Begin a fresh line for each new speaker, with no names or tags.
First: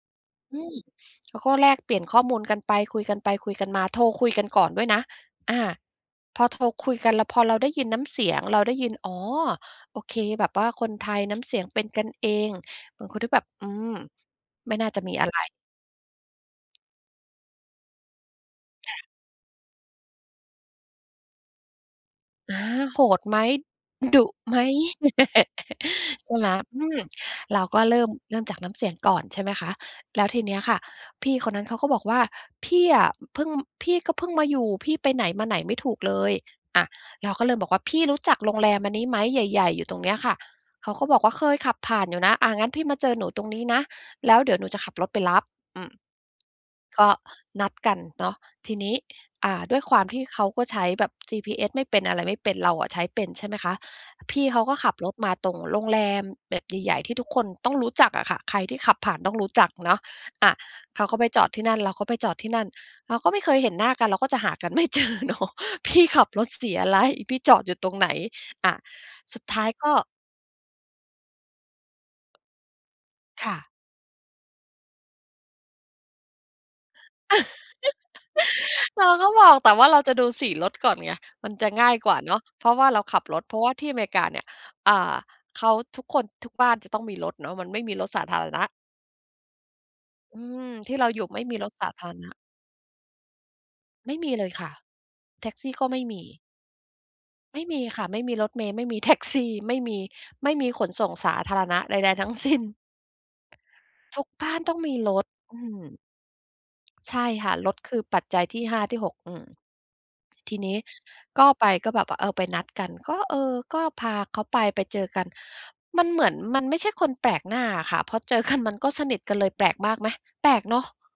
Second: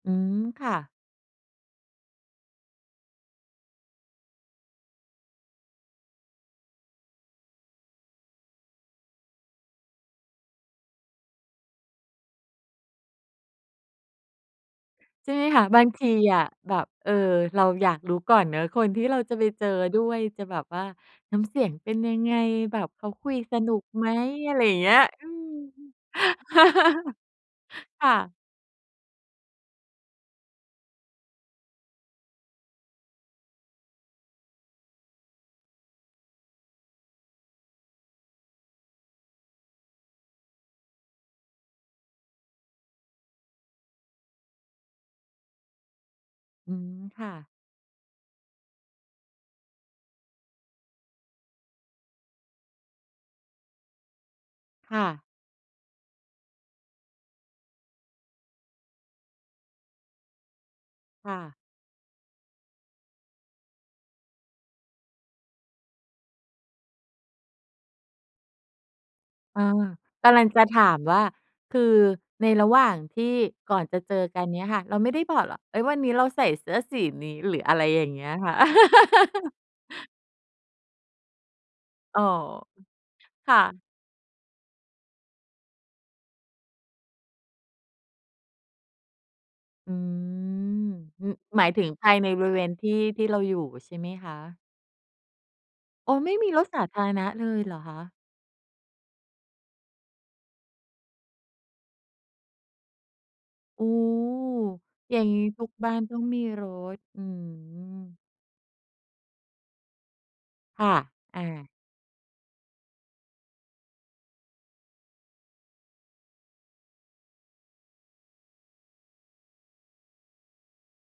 อืม
อื
ค่
ม
ะ
แล้วก็แลกเปลี่ยนข้อมูลกันไป คุยกันไปคุยกันมา โทรคุยกันก่อนด้วยนะ อา พอโทรคุยกัน แล้วพอเราได้ยินน้ำเสียง เราได้ยิน อ๋อ โอเค แบบว่าคนไทย น้ำเสียงเป็นกันเอง บางคนที่แบบ อืม ไม่น่าจะมีอ
ใช
ะ
่
ไร
ไหมคะ บางทีอะแบบ เออ เราอยากรู้ก่อนเนาะ คน
อ
ที
า
่เราจะไปเจอด้วยจะแบบว่า น้ำเสียงเป็นยังไง
อา
แบบ
โห
เขา
ด
คุ
ไห
ย
ม
สนุกไหม
ดุ
อ
ไห
ะ
ม
ไรอย่างเงี้ย อืม
ใช่ไหม อืม เราก็เริ
ค
่ม
่
เ
ะ
ริ่มจากน้ำเสียงก่อน ใช่ไหมคะ แล้วทีเนี้ยค่ะพี่คนนั้นเขาก็บอกว่า "พี่อะ เพิ่ง พี่ก็เพิ่งมาอยู่ พี่ไปไหนมาไหนไม่ถูกเลย" อา เราก็เริ่มบอกว่า "พี่รู้จักโรงแรมอันนี้ไหม? ใหญ่ ๆ อยู่ตรงเนี้ยค่ะ" เขาก็บอกว่า "เคยขับผ่านอยู่นะ" อา งั้นพี่มาเจอหนูตรงนี้นะ แล้วเดี๋ยวหนูจะขับรถไปรับ อืม
อืม
ก็
ค่ะ
นัด กันเนาะ ทีนี้ อ่า ด้วยความที่เขาก็ใช้แบบ GPS ไม่เป็น อะไรไม่เป็น เราอะใช้เป็นใช่ไหมคะ พี่เขาก็ขั
ค
บ
่
รถ
ะ
มาตรงโรงแรมแบบใหญ่ ๆ ที่ทุกคนต้องรู้จักอะค่ะ ใครที่ขับผ่านต้องรู้จักเนาะ อา เขาก็ไป
ค่
จอด
ะ
ที่นั่น เราก็ไปจอดที่นั่น เราก็ไม่เคยเห็นหน้ากัน เราก็จะหากัน ไม่เจอเนาะ พี่ขับรถสีอะไร พี่จอดอยู่ตรงไหน อา สุดท
เอ
้าย
อ
ก็
กำลังจะถามว่า คือในระหว่างที่
ค่ะ
ก่อนจะเจอกันเนี่ยค่ะ เราไม่ได้บอกเหรอ เอ๊ย วันนี้เราใส่เสื้อสีนี้ หรืออะไรอย่างเงี้ยค่ะ
เราก็บอก แต่ว่าเราจะดูสีรถก่อนไง มันจะง่ายกว่า
อ๋อ อ
เนาะ เพราะว่าเราขับรถ
ค
เพ
่
ร
ะ
าะว่าที่อเมริกาเนี่ย อ่า เขา ทุกคน ทุกบ้านจะต้องมีรถเนาะ มันไม่มีรถสาธารณะ
อื
อืม
ม
ที่เราอยู
อ
่ไม่มี
หมา
ร
ย
ส
ถึ
ส
ง
าธ
ภ
า
า
ร
ยใ
ณ
น
ะ
บริเวณที่ ที่เราอยู่ใช่ไหม
ไม่
ค
มี
ะ?
เลยค่ะ แท็กซี่ก็ไม่
โอ้
มี
ไม่มีรถสาธารณะเล
ไม
ย
่
เหร
ม
อ
ี
ค
ค่ะ
ะ?
ไม่มีรถเมล์ ไม่มีแท็กซี ไม่มี ไม่มีขนส่งสาธารณะใด ๆ ทั้งสิ้น
โอ้
ทุกบ้านต้องมีร
อย่า
ถ
งงี้
อื
ทุก
อ
บ้านต้องมีรถ
ใช
อื
่ค่ะ รถคือ
อ
ปัจจัยที่ 5 ที่ 6 อือ ทีนี้
ค่ะ อ
ก
า
็ไปก็แบบว่า เออ ไปนัดกัน ก็ เออ ก็พาเขาไปไปเจอกัน มันเหมือนมันไม่ใช่คนแปลกหน้าอะค่ะ พอเจอกันมันก็สนิทกันเลย แปลกมากไหม แปลกเนาะ